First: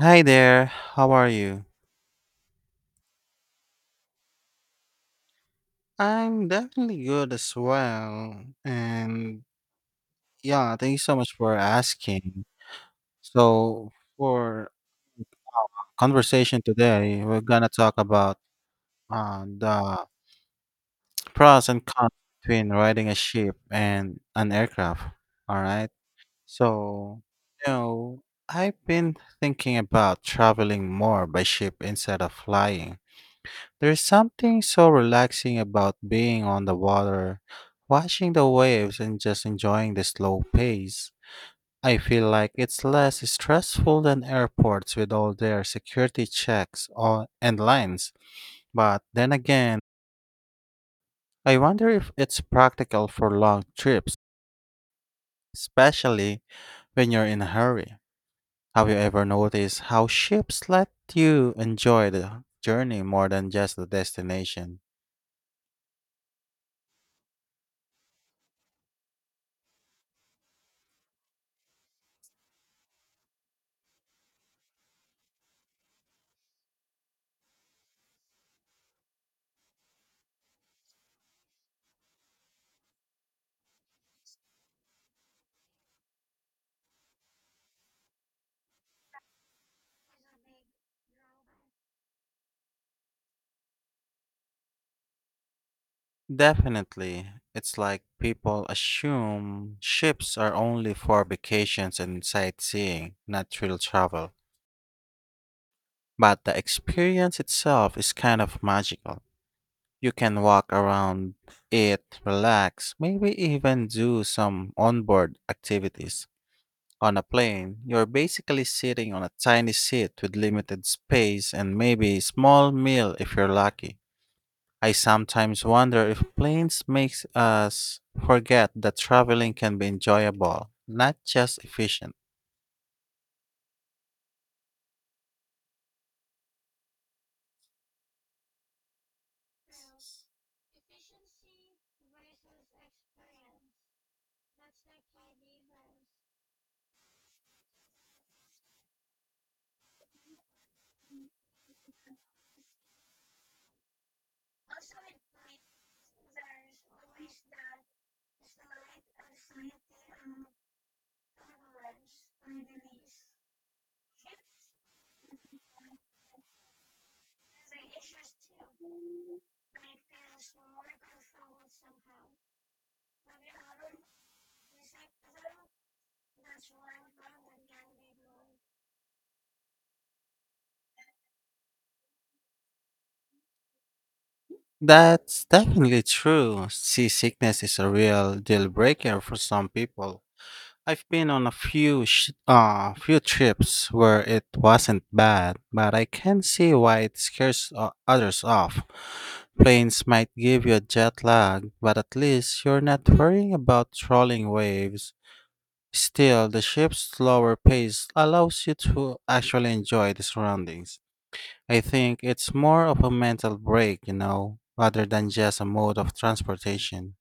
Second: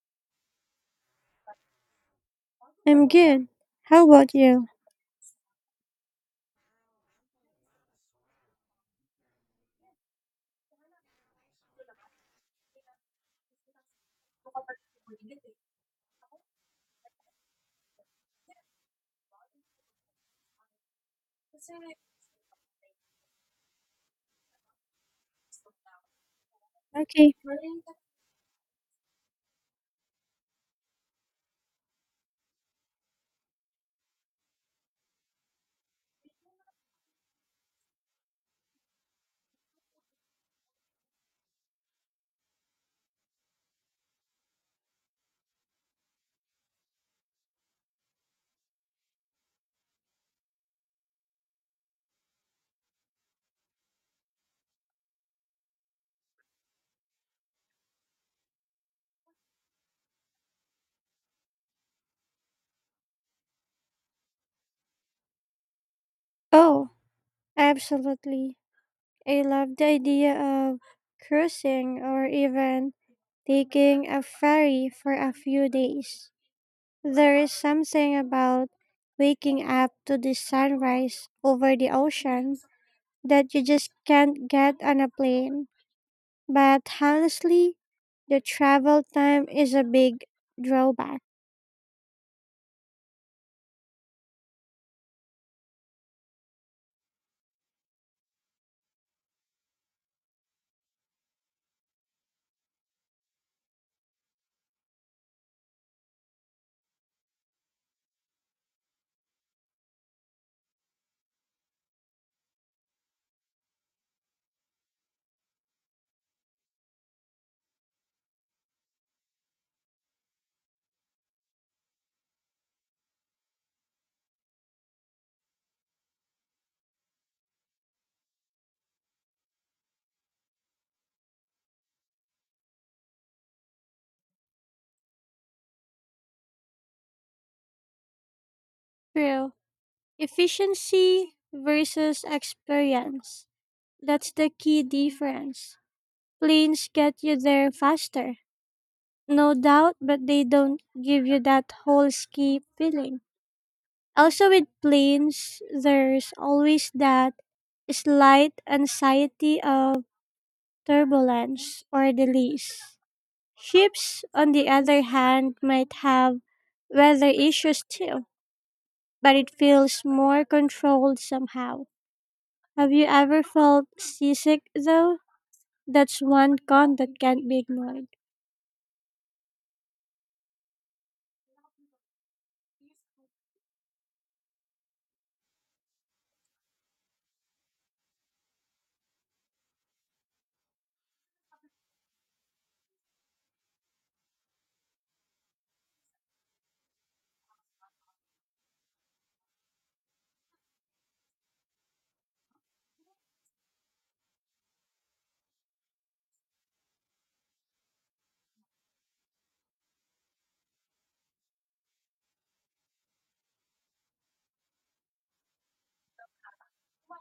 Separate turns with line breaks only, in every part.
Hi there, how are you?
I'm good. How about you?
I'm definitely good as well. And yeah, thank you so much for asking. So, for conversation today, we're gonna talk about the pros and cons between riding a ship and an aircraft. All right. So,
Okay.
you know, I've been thinking about traveling more by ship instead of flying. There's something so relaxing about being on the water, watching the waves and just enjoying the slow pace. I feel like it's less stressful than airports with all their security checks and lines. But then again, I wonder if it's practical for long trips, especially when you're in a hurry. Have you ever noticed how ships let you enjoy the journey more than just the destination?
Oh, absolutely. I love the idea of cruising or even taking a ferry for a few days. There is something about waking up to the sunrise over the ocean that you just can't get on a plane. But honestly, the travel time is a big drawback.
Definitely. It's like people assume ships are only for vacations and sightseeing, not real travel. But the experience itself is kind of magical. You can walk around it, relax, maybe even do some onboard activities. On a plane, you're basically sitting on a tiny seat with limited space and maybe a small meal if you're lucky. I sometimes wonder if planes makes us forget that traveling can be enjoyable, not just efficient.
True. Efficiency versus experience. That's the key difference. Planes get you there faster, no doubt, but they don't give you that whole ski feeling. Also, with planes, there's always that slight anxiety of turbulence or delays. Ships, on the other hand, might have weather issues too, but it feels more controlled somehow. Have you ever felt seasick though? That's one con that can't be ignored.
That's definitely true. Seasickness is a real deal breaker for some people. I've been on a few trips where it wasn't bad, but I can see why it scares others off. Planes might give you a jet lag, but at least you're not worrying about trolling waves. Still, the ship's slower pace allows you to actually enjoy the surroundings. I think it's more of a mental break, rather than just a mode of transportation.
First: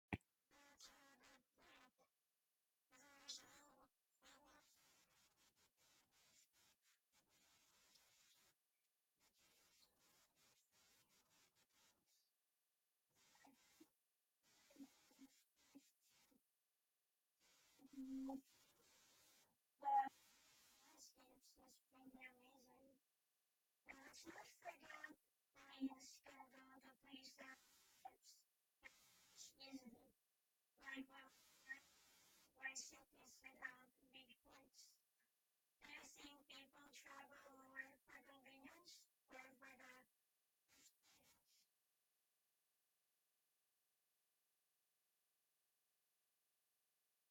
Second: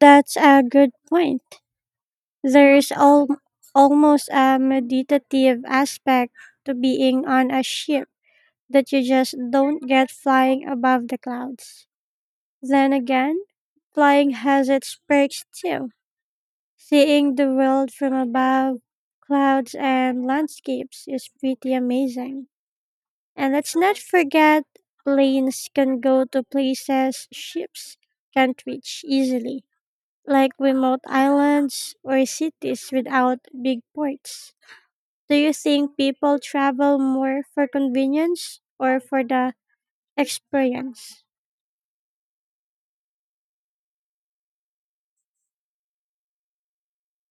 That's a good point. There is almost a meditative aspect to being on a ship that you just don't get flying above the clouds. Then again, flying has its perks too. Seeing the world from above, clouds and landscapes is pretty amazing. And let's not forget planes can go to places ships can't reach easily, like remote islands or cities without big ports. Do you think people travel more for convenience or for the experience?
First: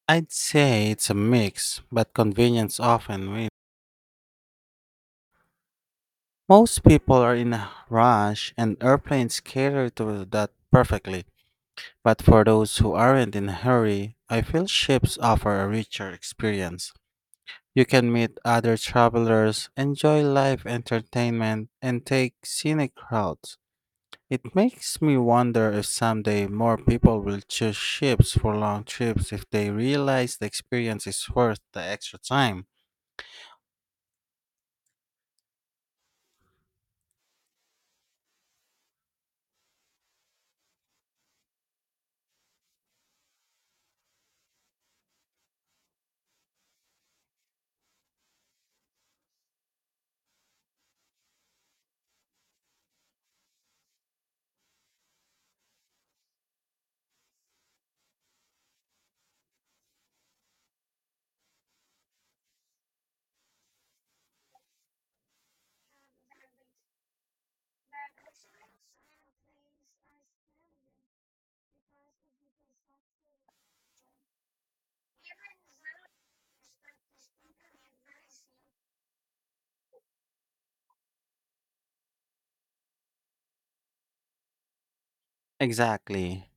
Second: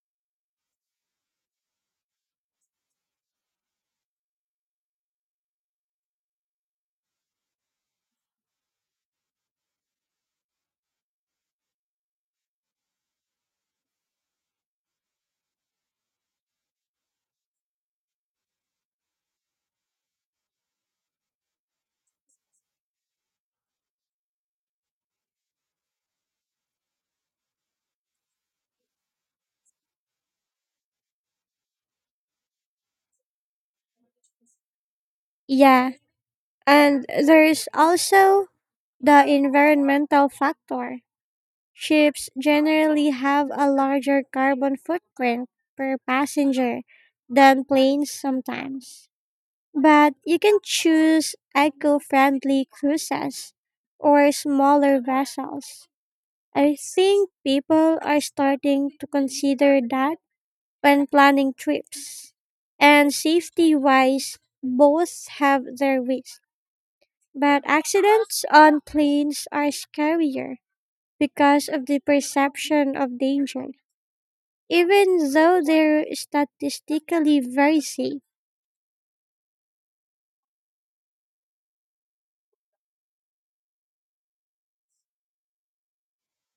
I'd say it's a mix, but convenience often wins. Most people are in a rush, and airplanes cater to that perfectly. But for those who aren't in a hurry, I feel ships offer a richer experience. You can meet other travelers, enjoy live entertainment, and take scenic routes. It makes me wonder if someday more people will choose ships for long trips if they realize the experience is worth the extra time.
Yeah, and there's also the environmental factor. Ships generally have a larger carbon footprint per passenger than planes sometimes. But you can choose eco friendly cruises or smaller vessels. I think people are starting to consider that when planning trips. And safety wise, both have their risks. But accidents on planes are scarier because of the perception of danger, even though they're statistically very safe.
Exactly.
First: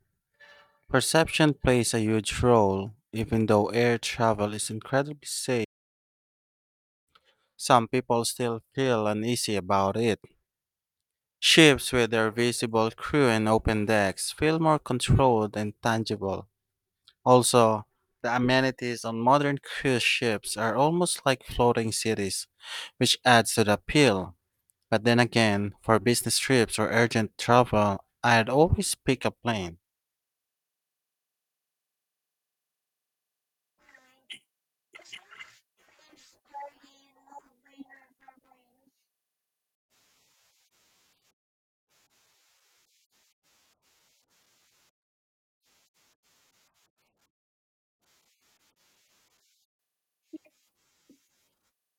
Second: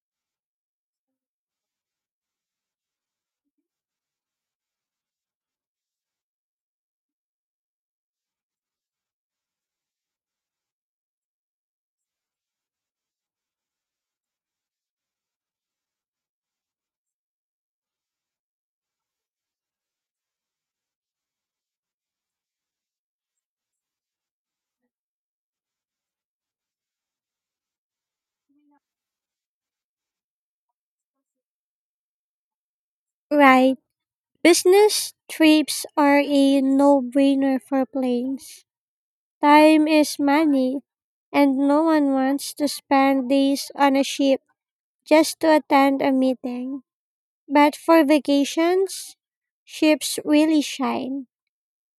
Perception plays a huge role. Even though air travel is incredibly safe, some people still feel uneasy about it. Ships with their visible crew and open decks feel more controlled and tangible. Also, the amenities on modern cruise ships are almost like floating cities, which adds to the appeal. But then again, for business trips or urgent travel, I'd always pick a plane.
Right. Business trips are a no brainer for planes. Time is money, and no one wants to spend days on a ship just to attend a meeting. But for vacations, ships really shine.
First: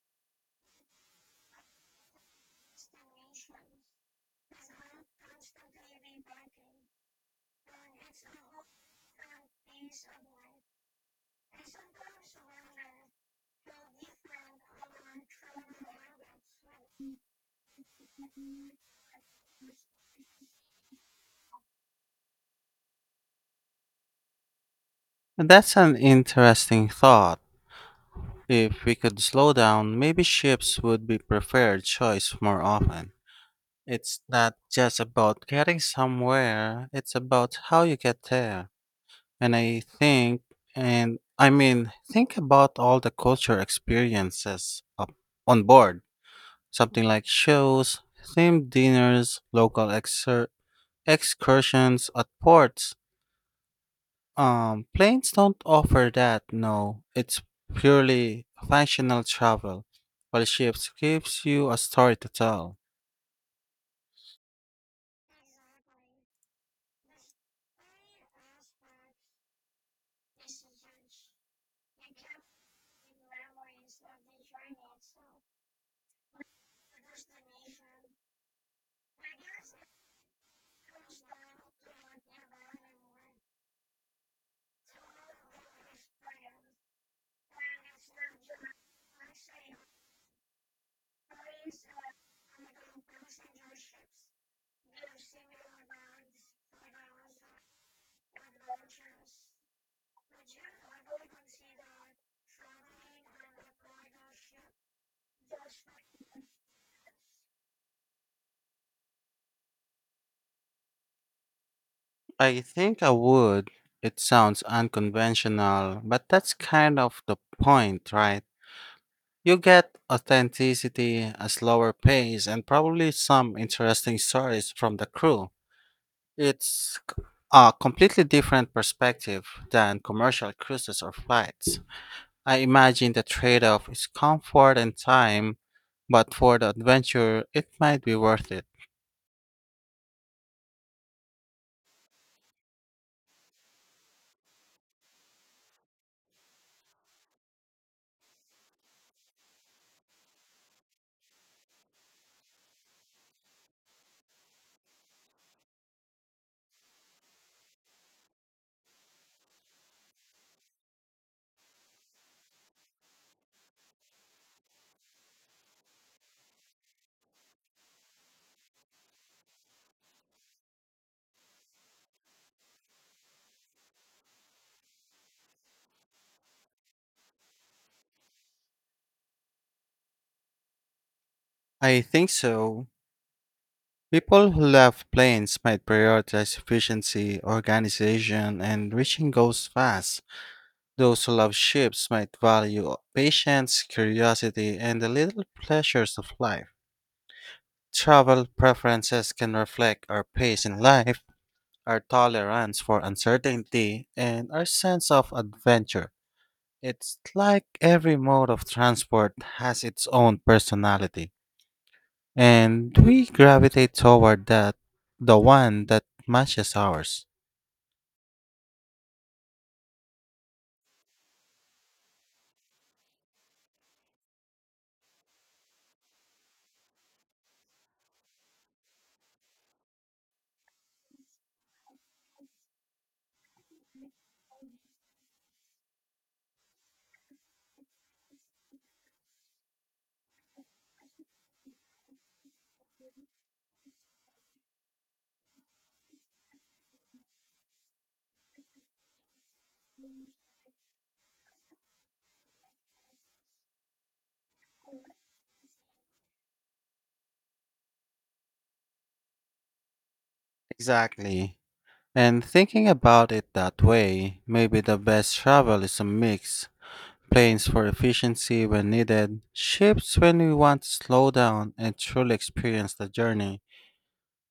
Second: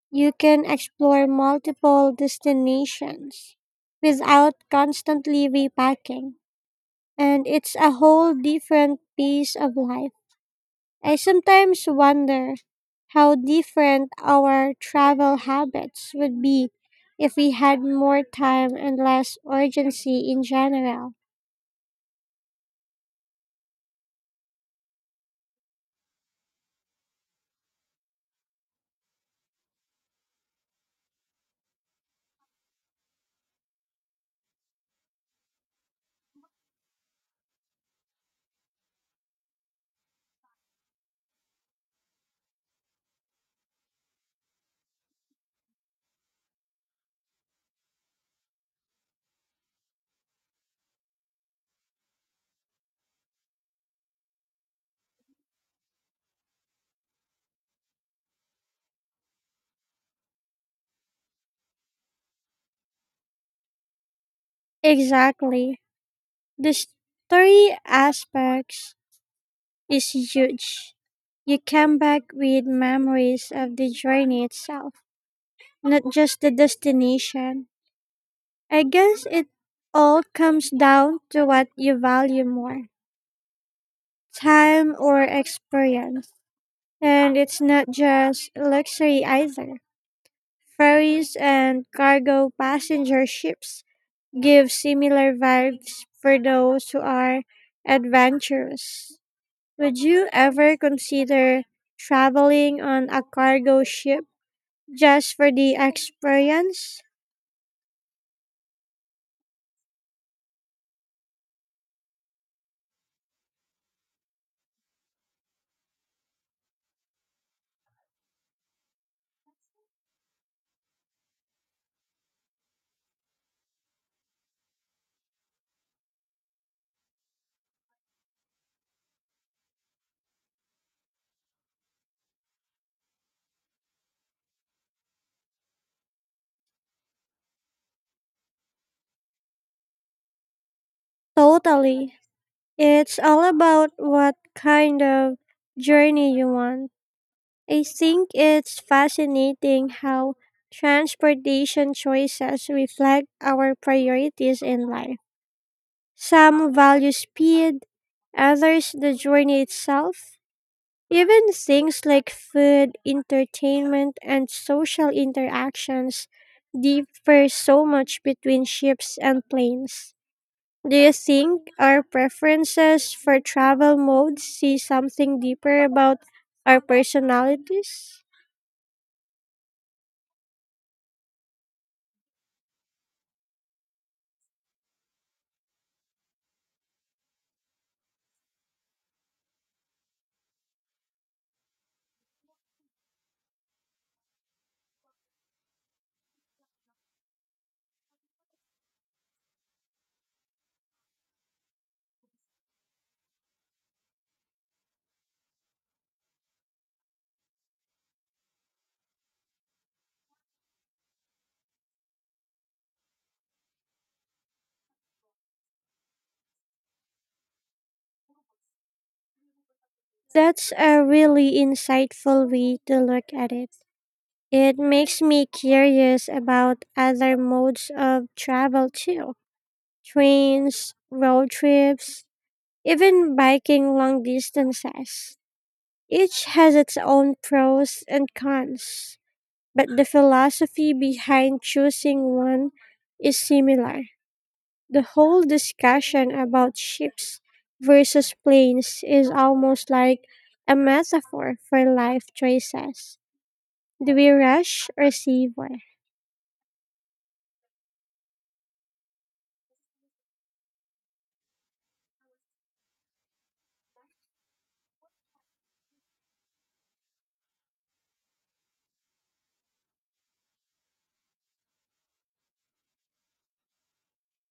You can explore multiple destinations without constantly repacking, and it's a whole different piece of life. I sometimes wonder how different our travel habits would be if we had more time and less urgency in general.
And that's an interesting thought. If we could slow down, maybe ships would be preferred choice more often. It's not just about getting somewhere, it's about how you get there. And and I mean, think about all the culture experiences up on board. Something like shows, themed dinners, local excursions at ports. Planes don't offer that, no. It's purely functional travel, while ships gives you a story to tell.
Exactly. The story aspects is huge. You come back with memories of the journey itself, not just the destination. I guess it all comes down to what you value more, time or experience. And it's not just luxury either. Ferries and cargo passenger ships give similar vibes for those who are adventurous. Would you ever consider traveling on a cargo ship just for the experience?
I think I would. It sounds unconventional, but that's kind of the point, right? You get authenticity, a slower pace, and probably some interesting stories from the crew. It's a completely different perspective than commercial cruises or flights. I imagine the trade off is comfort and time, but for the adventure, it might be worth it.
Totally. It's all about what kind of journey you want. I think it's fascinating how transportation choices reflect our priorities in life. Some value speed, others the journey itself. Even things like food, entertainment, and social interactions differ so much between ships and planes. Do you think our preferences for travel modes see something deeper about our personalities?
I think so. People who love planes might prioritize efficiency, organization, and reaching goals fast. Those who love ships might value patience, curiosity, and the little pleasures of life. Travel preferences can reflect our pace in life, our tolerance for uncertainty, and our sense of adventure. It's like every mode of transport has its own personality, and we gravitate toward that the one that matches ours.
That's a really insightful way to look at it. It makes me curious about other modes of travel too, trains, road trips, even biking long distances. Each has its own pros and cons, but the philosophy behind choosing one is similar. The whole discussion about ships versus planes is almost like a metaphor for life choices. Do we rush or savor?
Exactly. And thinking about it that way, maybe the best travel is a mix, planes for efficiency when needed, ships when we want to slow down and truly experience the journey.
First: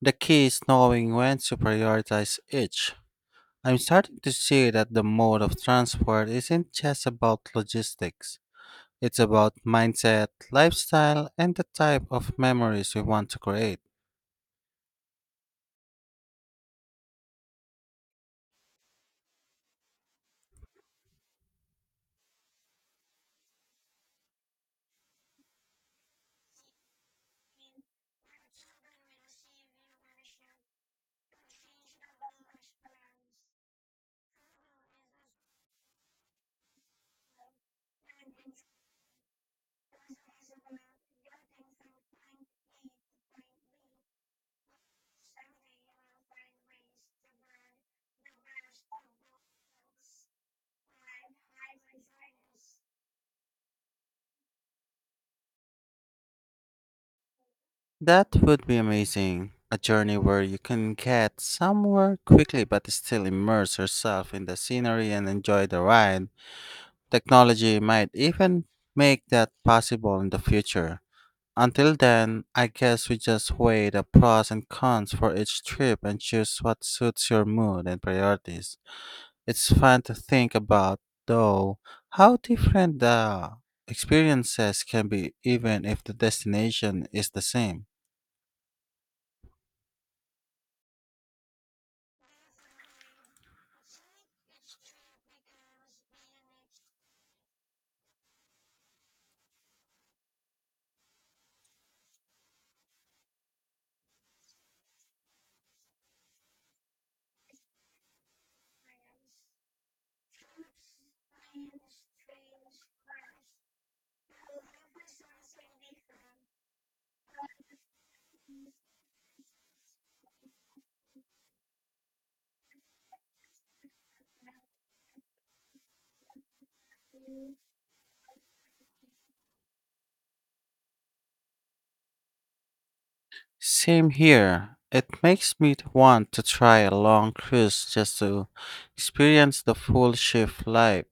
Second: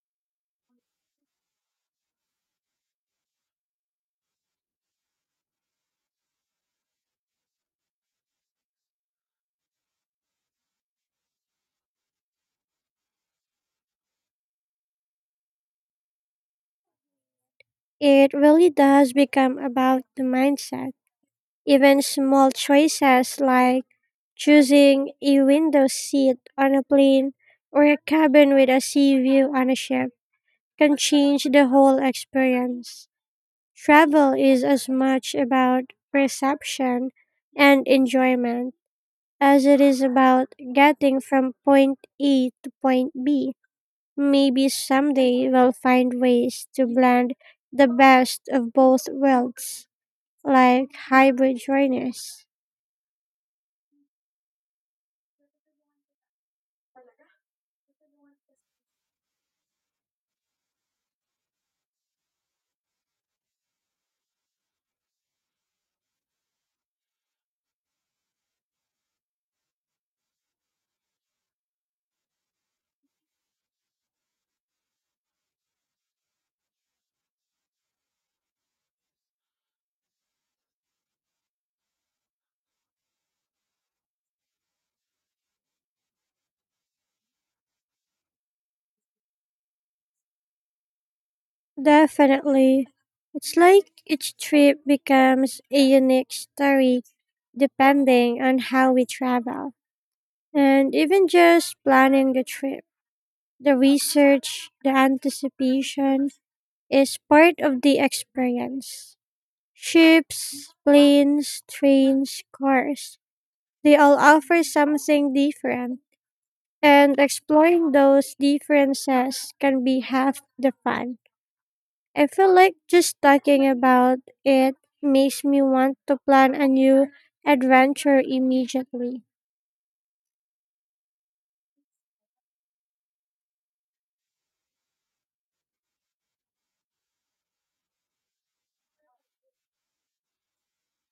The key is knowing when to prioritize each. I'm starting to see that the mode of transport isn't just about logistics. It's about mindset, lifestyle, and the type of memories we want to create.
It really does become about the mindset. Even small choices like choosing a window seat on a plane or a cabin with a sea view on a ship can change the whole experience. Travel is as much about perception and enjoyment as it is about getting from point A to point B. Maybe someday we'll find ways to blend the best of both worlds, like hybrid journeys.
That would be amazing. A journey where you can get somewhere quickly but still immerse yourself in the scenery and enjoy the ride. Technology might even make that possible in the future. Until then, I guess we just weigh the pros and cons for each trip and choose what suits your mood and priorities. It's fun to think about, though, how different the experiences can be even if the destination is the same.
Definitely. It's like each trip becomes a unique story depending on how we travel, and even just planning the trip. The research, the anticipation is part of the experience. Ships, planes, trains, cars, they all offer something different. And exploring those differences can be half the fun. I feel like just talking about it makes me want to plan a new adventure immediately.
Same here. It makes me want to try a long cruise just to experience the full ship life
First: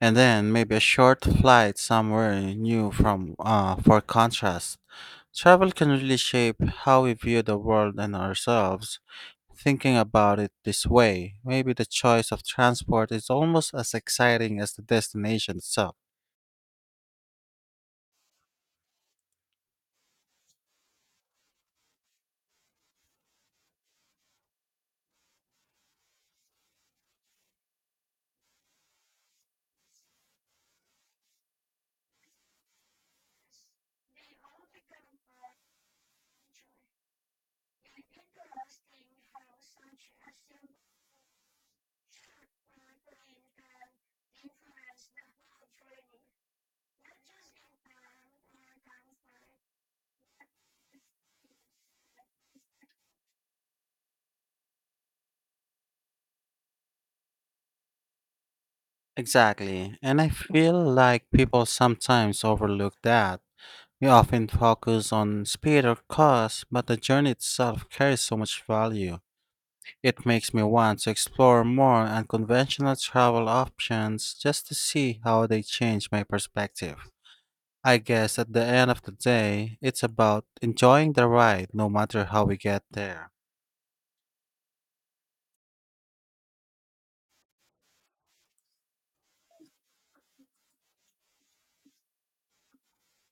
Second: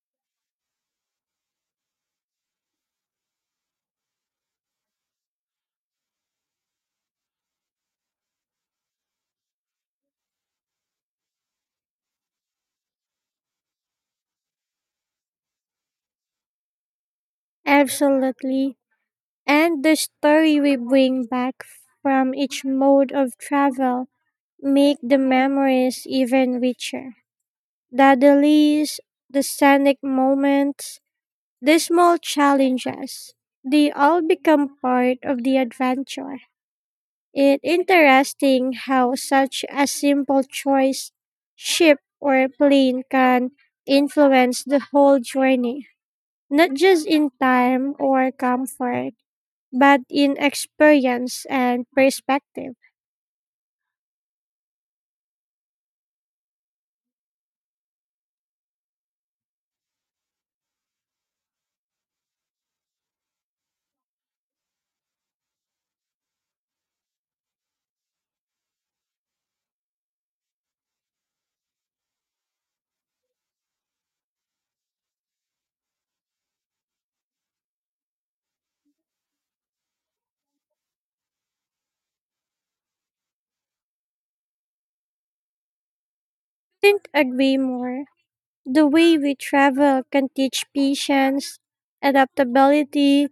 and then maybe a short flight somewhere new from for contrast. Travel can really shape how we view the world and ourselves. Thinking about it this way, maybe the choice of transport is almost as exciting as the destination itself.
Absolutely. And the story we bring back from each mode of travel make the memories even richer. The delays, the scenic moments, the small challenges, they all become part of the adventure. It's interesting how such a simple choice, ship or plane, can influence the whole journey, not just in time or comfort, but in experience and perspective.
Exactly, and I feel like people sometimes overlook that. We often focus on speed or cost, but the journey itself carries so much value. It makes me want to explore more unconventional travel options just to see how they change my perspective. I guess at the end of the day, it's about enjoying the ride no matter how we get there.
Couldn't agree more. The way we travel can teach patience, adaptability,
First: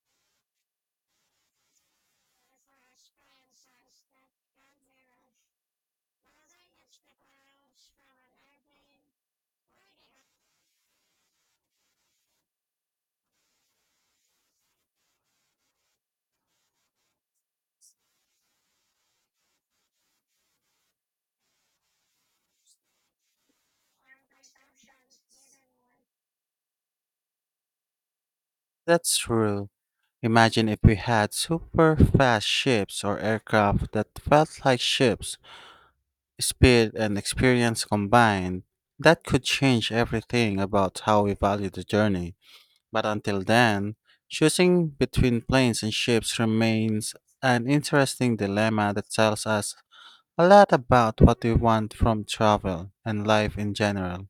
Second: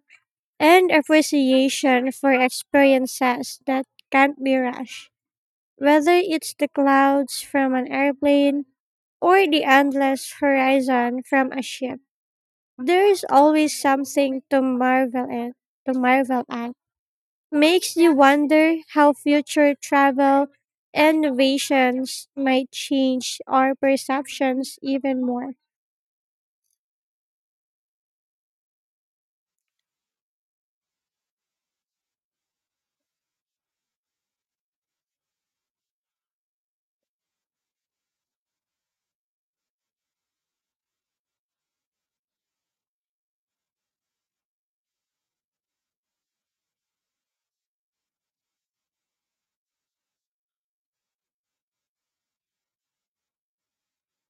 and appreciation for experiences that can't be rushed. Whether it's the clouds from an airplane or the endless horizon from a ship, there is always something to marvel at. Makes you wonder how future travel innovations might change our perceptions even more.
That's true. Imagine if we had super fast ships or aircraft that felt like ships, speed and experience combined. That could change everything about how we value the journey. But until then, choosing between planes and ships remains an interesting dilemma that tells us a lot about what we want from travel and life in general.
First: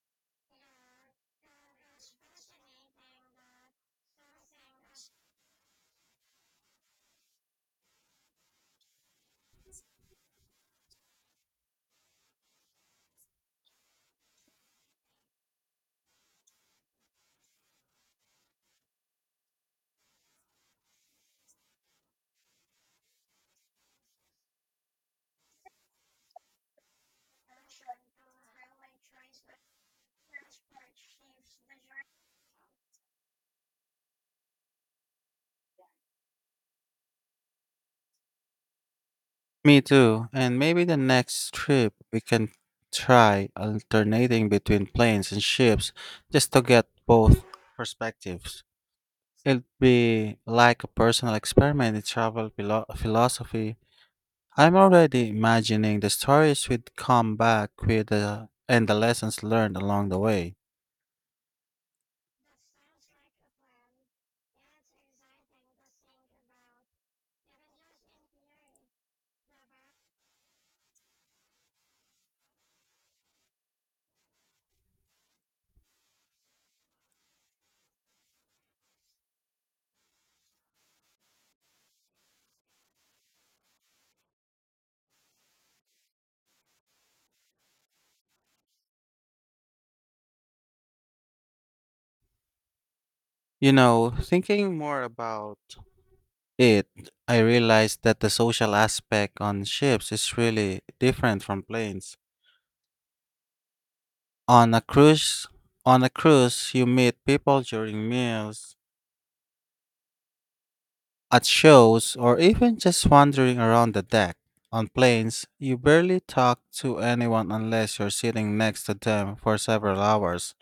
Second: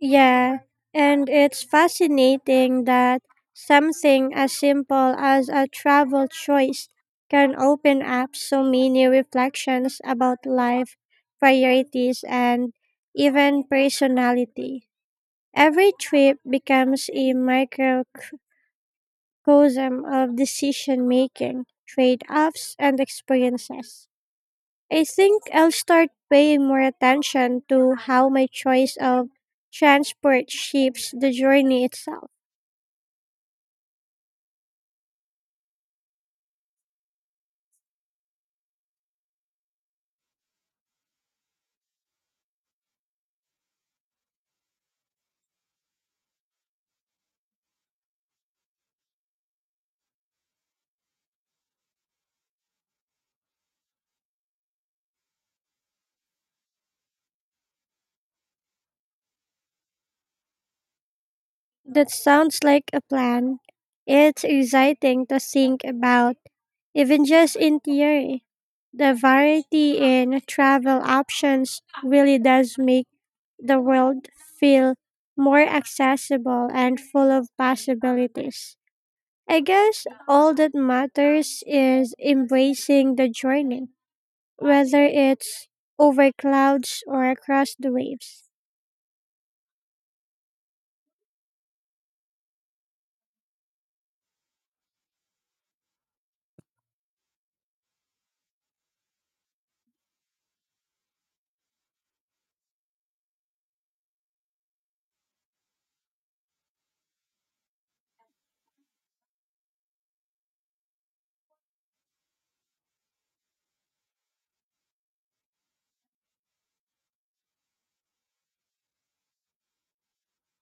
Yeah, and it's fascinating that something as simple as a travel choice can open up so many reflections about life, priorities, and even personality. Every trip becomes a microcosm cosm of decision making, trade offs, and experiences. I think I'll start paying more attention to how my choice of transport shapes the journey itself.
Me too, and maybe the next trip we can try alternating between planes and ships just to get both perspectives. It'll be like a personal experiment in travel philosophy. I'm already imagining the stories we'd come back with and the lessons learned along the way.
That sounds like a plan. It's exciting to think about, even just in theory. The variety in travel options really does make the world feel more accessible and full of possibilities. I guess all that matters is embracing the journey, whether it's over clouds or across the waves.
Thinking more about it, I realized that the social aspect on ships is really different from planes. On a cruise, on a cruise, you meet people during meals, at shows, or even just wandering around the deck. On planes, you barely talk to anyone unless you're sitting next to them for several hours.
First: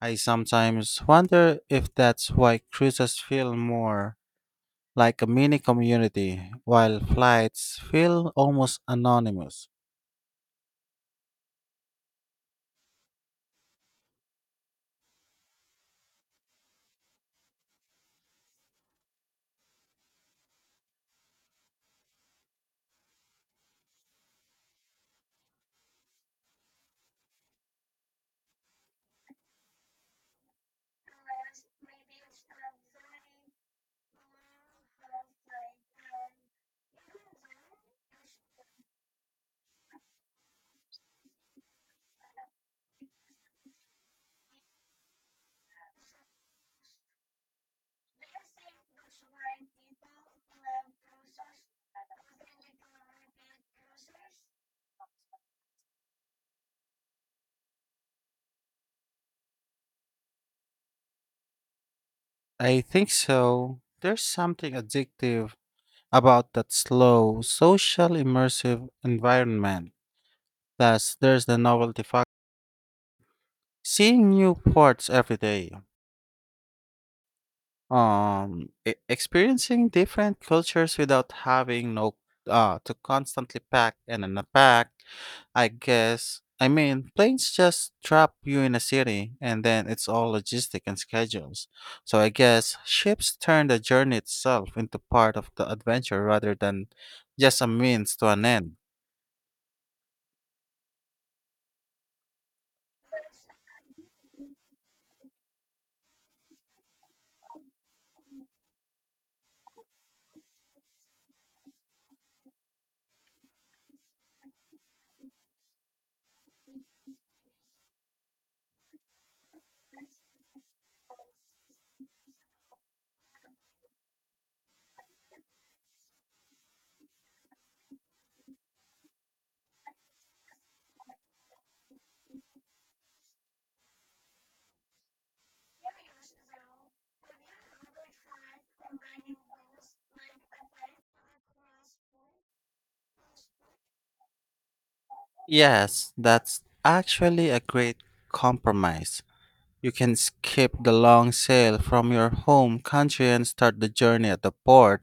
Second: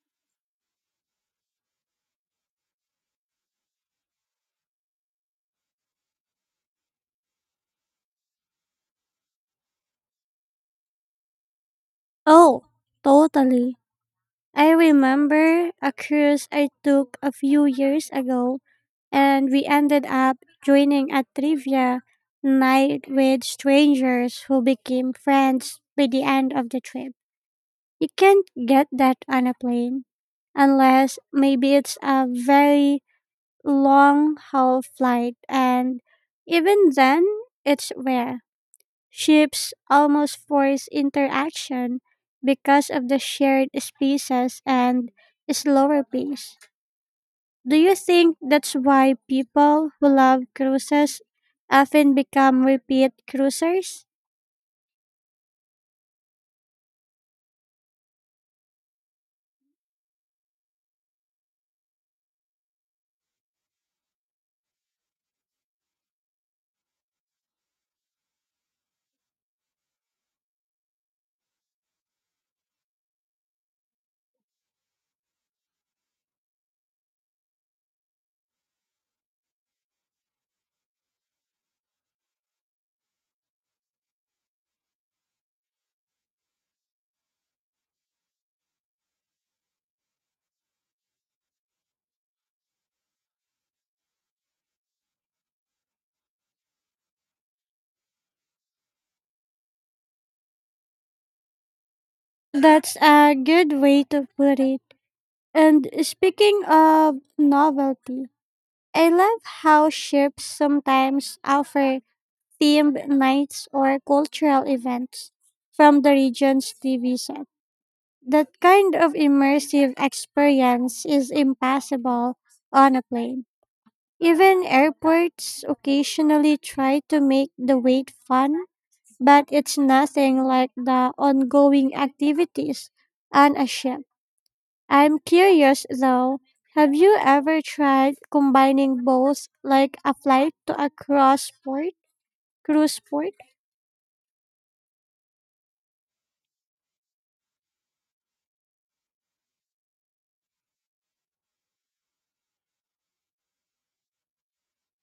I sometimes wonder if that's why cruises feel more like a mini community, while flights feel almost anonymous.
Oh, totally. I remember a cruise I took a few years ago, and we ended up joining a trivia night with strangers who became friends by the end of the trip. You can't get that on a plane, unless maybe it's a very long haul flight, and even then, it's rare. Ships almost force interaction because of the shared spaces and slower pace. Do you think that's why people who love cruises often become repeat cruisers?
I think so. There's something addictive about that slow, social, immersive environment. Plus, there's the novelty factor. Seeing new ports every day. Experiencing different cultures without having no to constantly pack and unpack. I guess I mean planes just drop you in a city and then it's all logistic and schedules. So I guess ships turn the journey itself into part of the adventure rather than just a means to an end.
That's a good way to put it. And speaking of novelty, I love how ships sometimes offer themed nights or cultural events from the region's TV set. That kind of immersive experience is impossible on a plane. Even airports occasionally try to make the wait fun, but it's nothing like the ongoing activities on a ship. I'm curious though, have you ever tried combining both, like a flight to a cruise port?
Yes, that's actually a great compromise. You can skip the long sail from your home country and start the journey at the port,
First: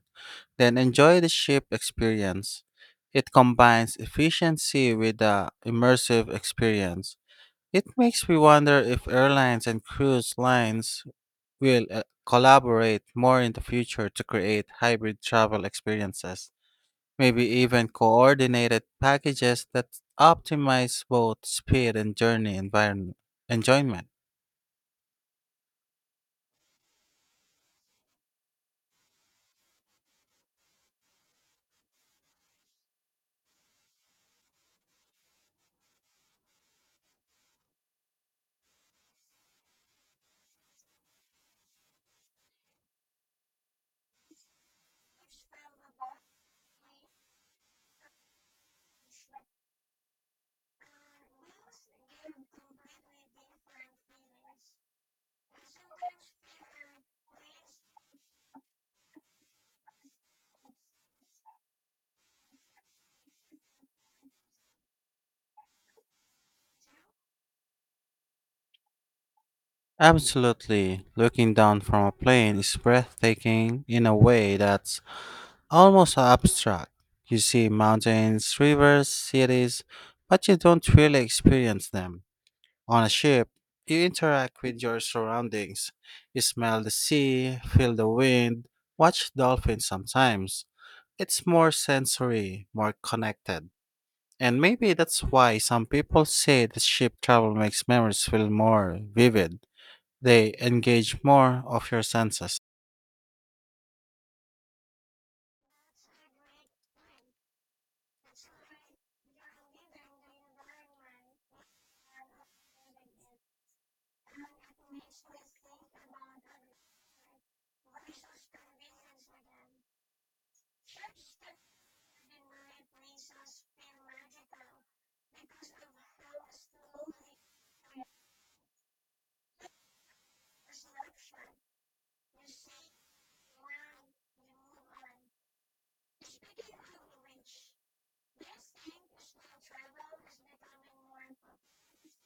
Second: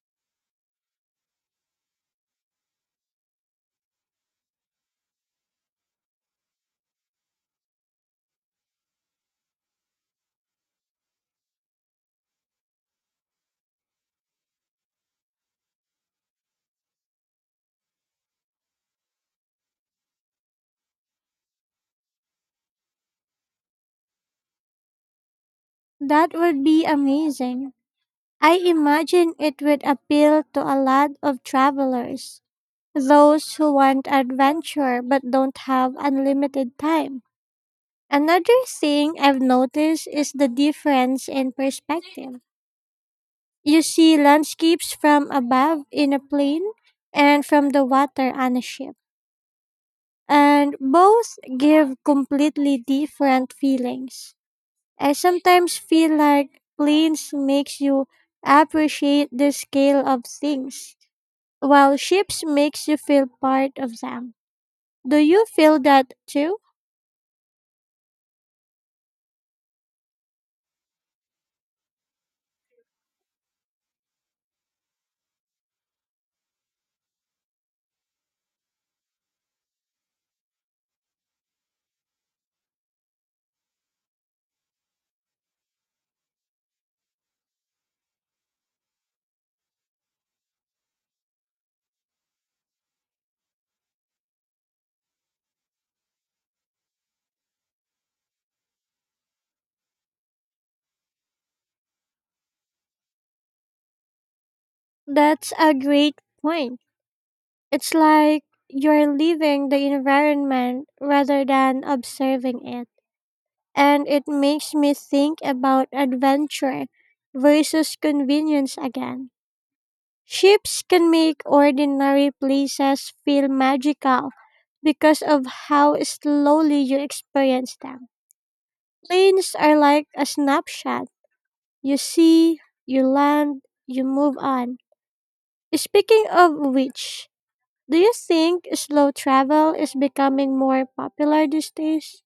then enjoy the ship experience. It combines efficiency with the immersive experience. It makes me wonder if airlines and cruise lines will collaborate more in the future to create hybrid travel experiences. Maybe even coordinated packages that optimize both speed and journey environment enjoyment.
That would be amazing. I imagine it would appeal to a lot of travelers, those who want adventure but don't have unlimited time. Another thing I've noticed is the difference in perspective. You see landscapes from above in a plane and from the water on a ship, and both give completely different feelings. I sometimes feel like planes makes you appreciate the scale of things, while ships makes you feel part of them. Do you feel that too?
Absolutely. Looking down from a plane is breathtaking in a way that's almost abstract. You see mountains, rivers, cities, but you don't really experience them. On a ship, you interact with your surroundings. You smell the sea, feel the wind, watch dolphins sometimes. It's more sensory, more connected. And maybe that's why some people say the ship travel makes memories feel more vivid. They engage more of your senses.
That's a great point. It's like you're leaving the environment rather than observing it. And it makes me think about adventure versus convenience again. Ships can make ordinary places feel magical because of how slowly you experience them. Planes are like a snapshot. You see, you land, you move on. Speaking of which, do you think slow travel is becoming more popular these days?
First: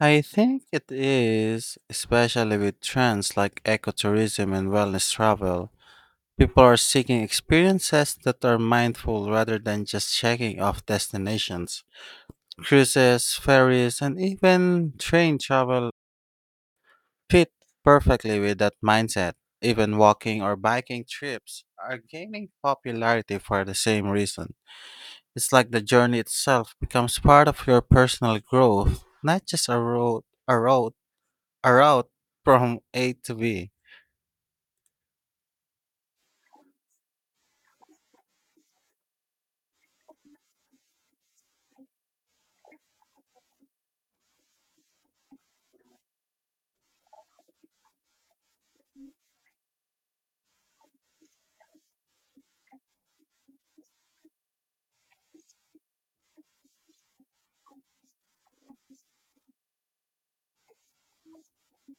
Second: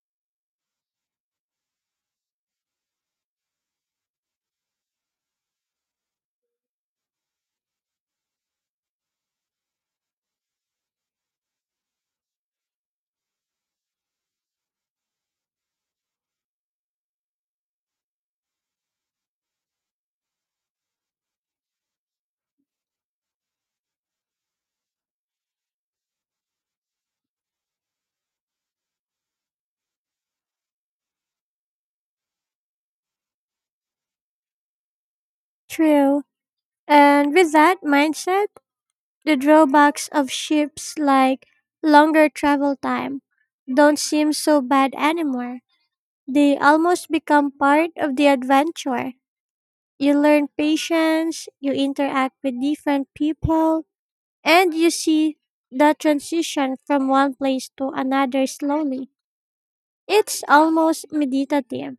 I think it is, especially with trends like ecotourism and wellness travel. People are seeking experiences that are mindful rather than just checking off destinations. Cruises, ferries, and even train travel fit perfectly with that mindset. Even walking or biking trips are gaining popularity for the same reason. It's like the journey itself becomes part of your personal growth, not just a route from A to B.
True. And with that mindset, the drawbacks of ships, like longer travel time, don't seem so bad anymore. They almost become part of the adventure. You learn patience, you interact with different people, and you see the transition from one place to another slowly. It's almost meditative.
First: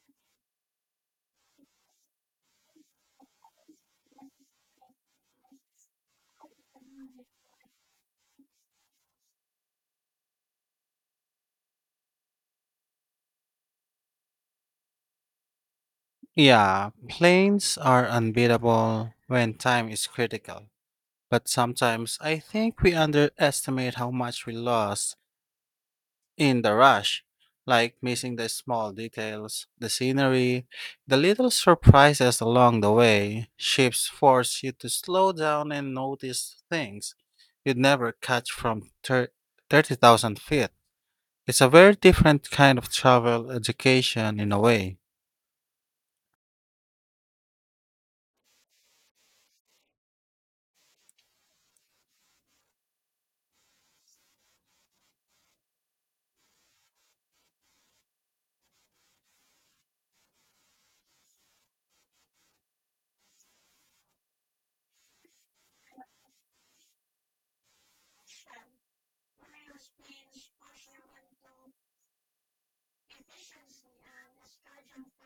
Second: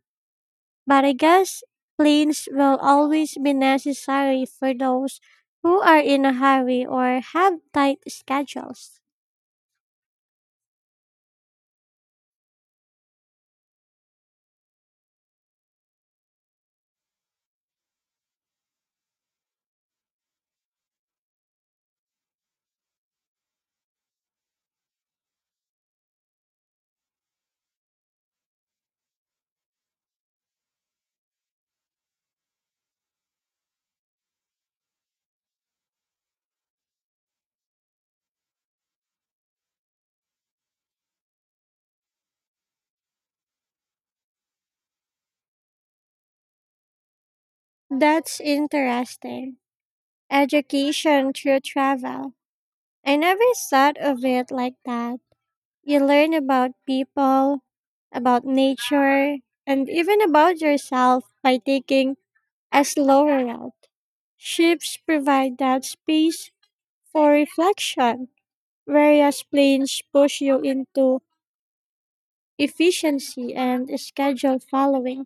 But I guess planes will always be necessary for those who are in a hurry or have tight schedules.
Yeah, planes are unbeatable when time is critical. But sometimes I think we underestimate how much we lost in the rush, like missing the small details, the scenery, the little surprises along the way. Ships force you to slow down and notice things you'd never catch from 30,000 feet. It's a very different kind of travel education in a way.
That's interesting. Education through travel. I never thought of it like that. You learn about people, about nature, and even about yourself by taking a slower route. Ships provide that space for reflection, whereas planes push you into efficiency and schedule following.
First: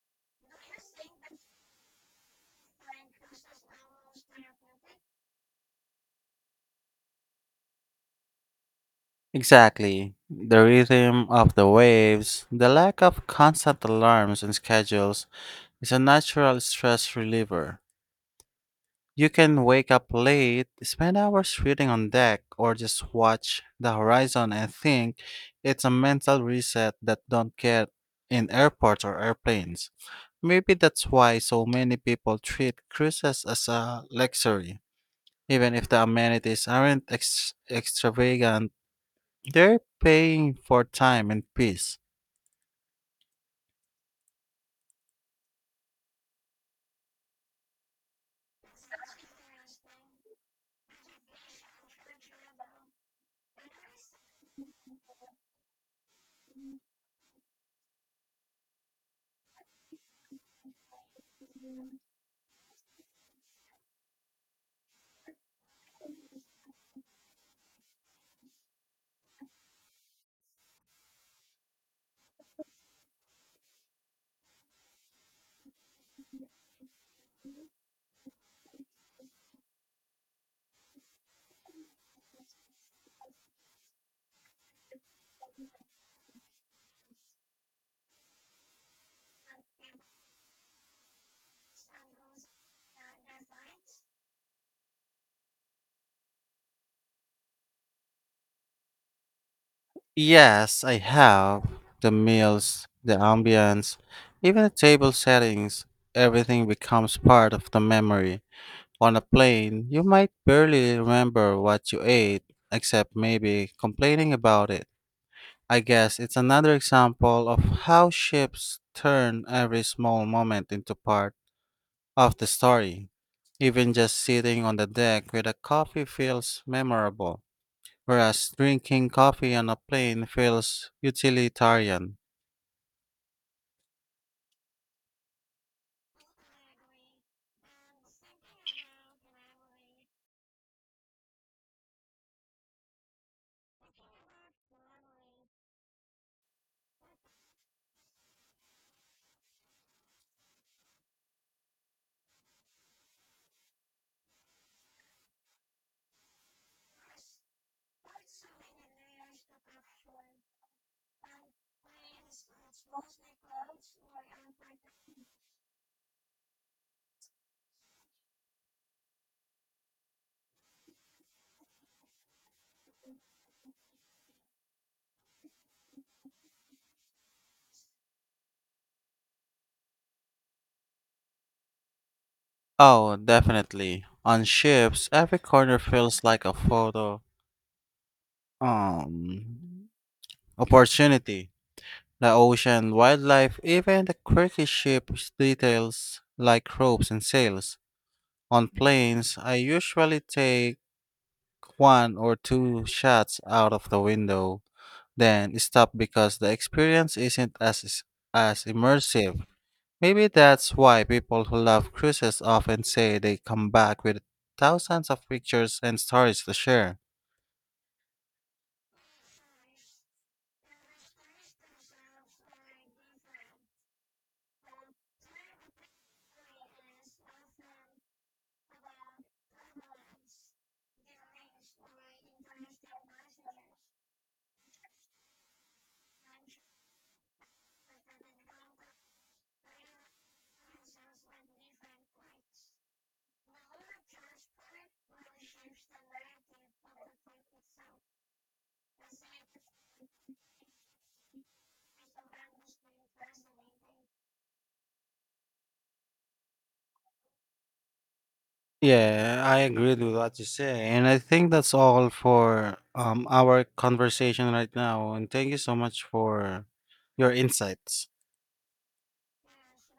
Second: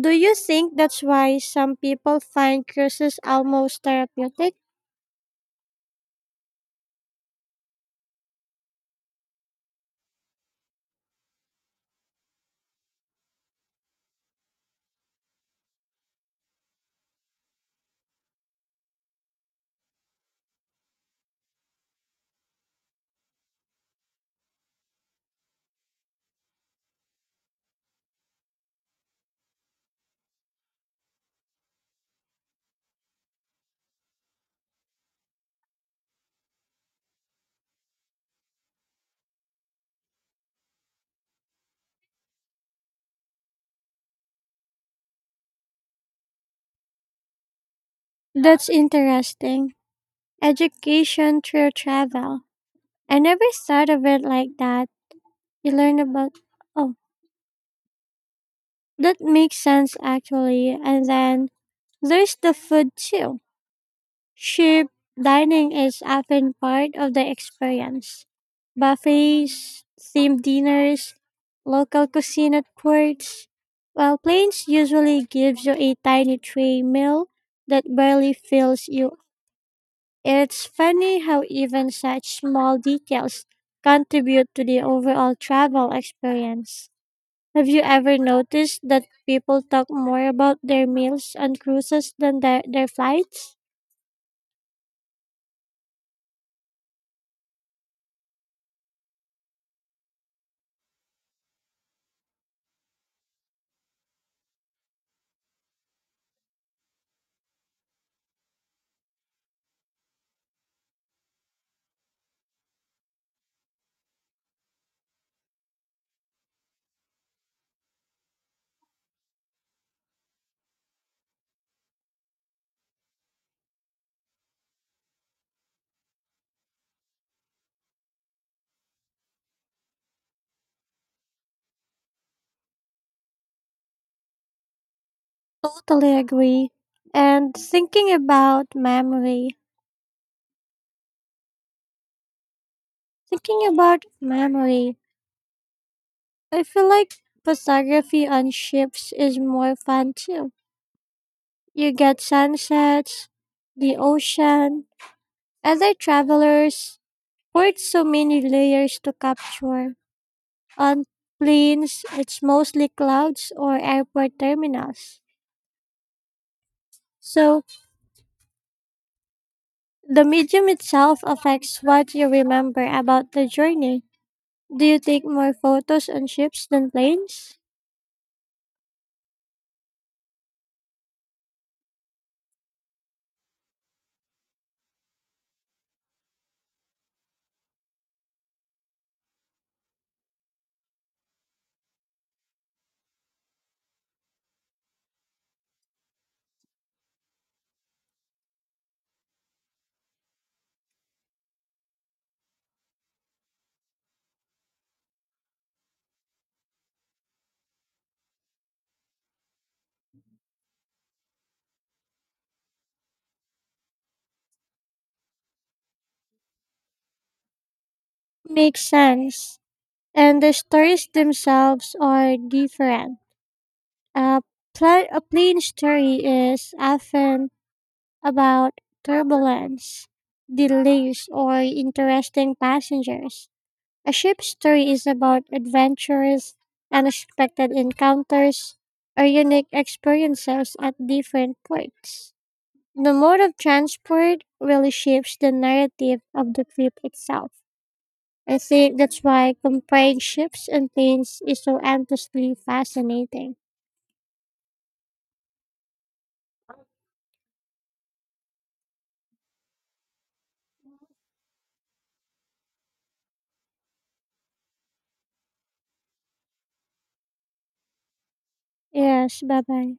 Do you think that's why some people find cruises almost therapeutic?
Exactly. The rhythm of the waves, the lack of constant alarms and schedules is a natural stress reliever. You can wake up late, spend hours reading on deck, or just watch the horizon and think. It's a mental reset that don't get in airports or airplanes. Maybe that's why so many people treat cruises as a luxury. Even if the amenities aren't extravagant, they're paying for time and peace.
That's interesting. Education through travel. I never thought of it like that. You learn about, oh, that makes sense actually. And then there's the food too. Cheap dining is often part of the experience. Buffets, themed dinners, local cuisine at courts, while planes usually gives you a tiny tray meal that barely fills you. It's funny how even such small details contribute to the overall travel experience. Have you ever noticed that people talk more about their meals on cruises than their flights?
Yes, I have. The meals, the ambience, even the table settings, everything becomes part of the memory. On a plane, you might barely remember what you ate, except maybe complaining about it. I guess it's another example of how ships turn every small moment into part of the story. Even just sitting on the deck with a coffee feels memorable, whereas drinking coffee on a plane feels utilitarian.
Totally agree. And thinking about memory, I feel like photography on ships is more fun too. You get sunsets, the ocean, other travelers, with so many layers to capture. On planes, it's mostly clouds or airport terminals. So the medium itself affects what you remember about the journey. Do you take more photos on ships than planes?
Oh, definitely. On ships, every corner feels like a photo um opportunity. The ocean, wildlife, even the quirky ship's details like ropes and sails. On planes, I usually take one or two shots out of the window, then stop because the experience isn't as immersive. Maybe that's why people who love cruises often say they come back with thousands of pictures and stories to share.
Makes sense. And the stories themselves are different. A, a plane story is often about turbulence, delays, or interesting passengers. A ship story is about adventures, unexpected encounters, or unique experiences at different ports. The mode of transport really shapes the narrative of the trip itself. I think that's why comparing ships and planes is so endlessly fascinating.
Yeah, I agree with what you say. And I think that's all for our conversation right now. And thank you so much for your insights.
Yes, bye bye.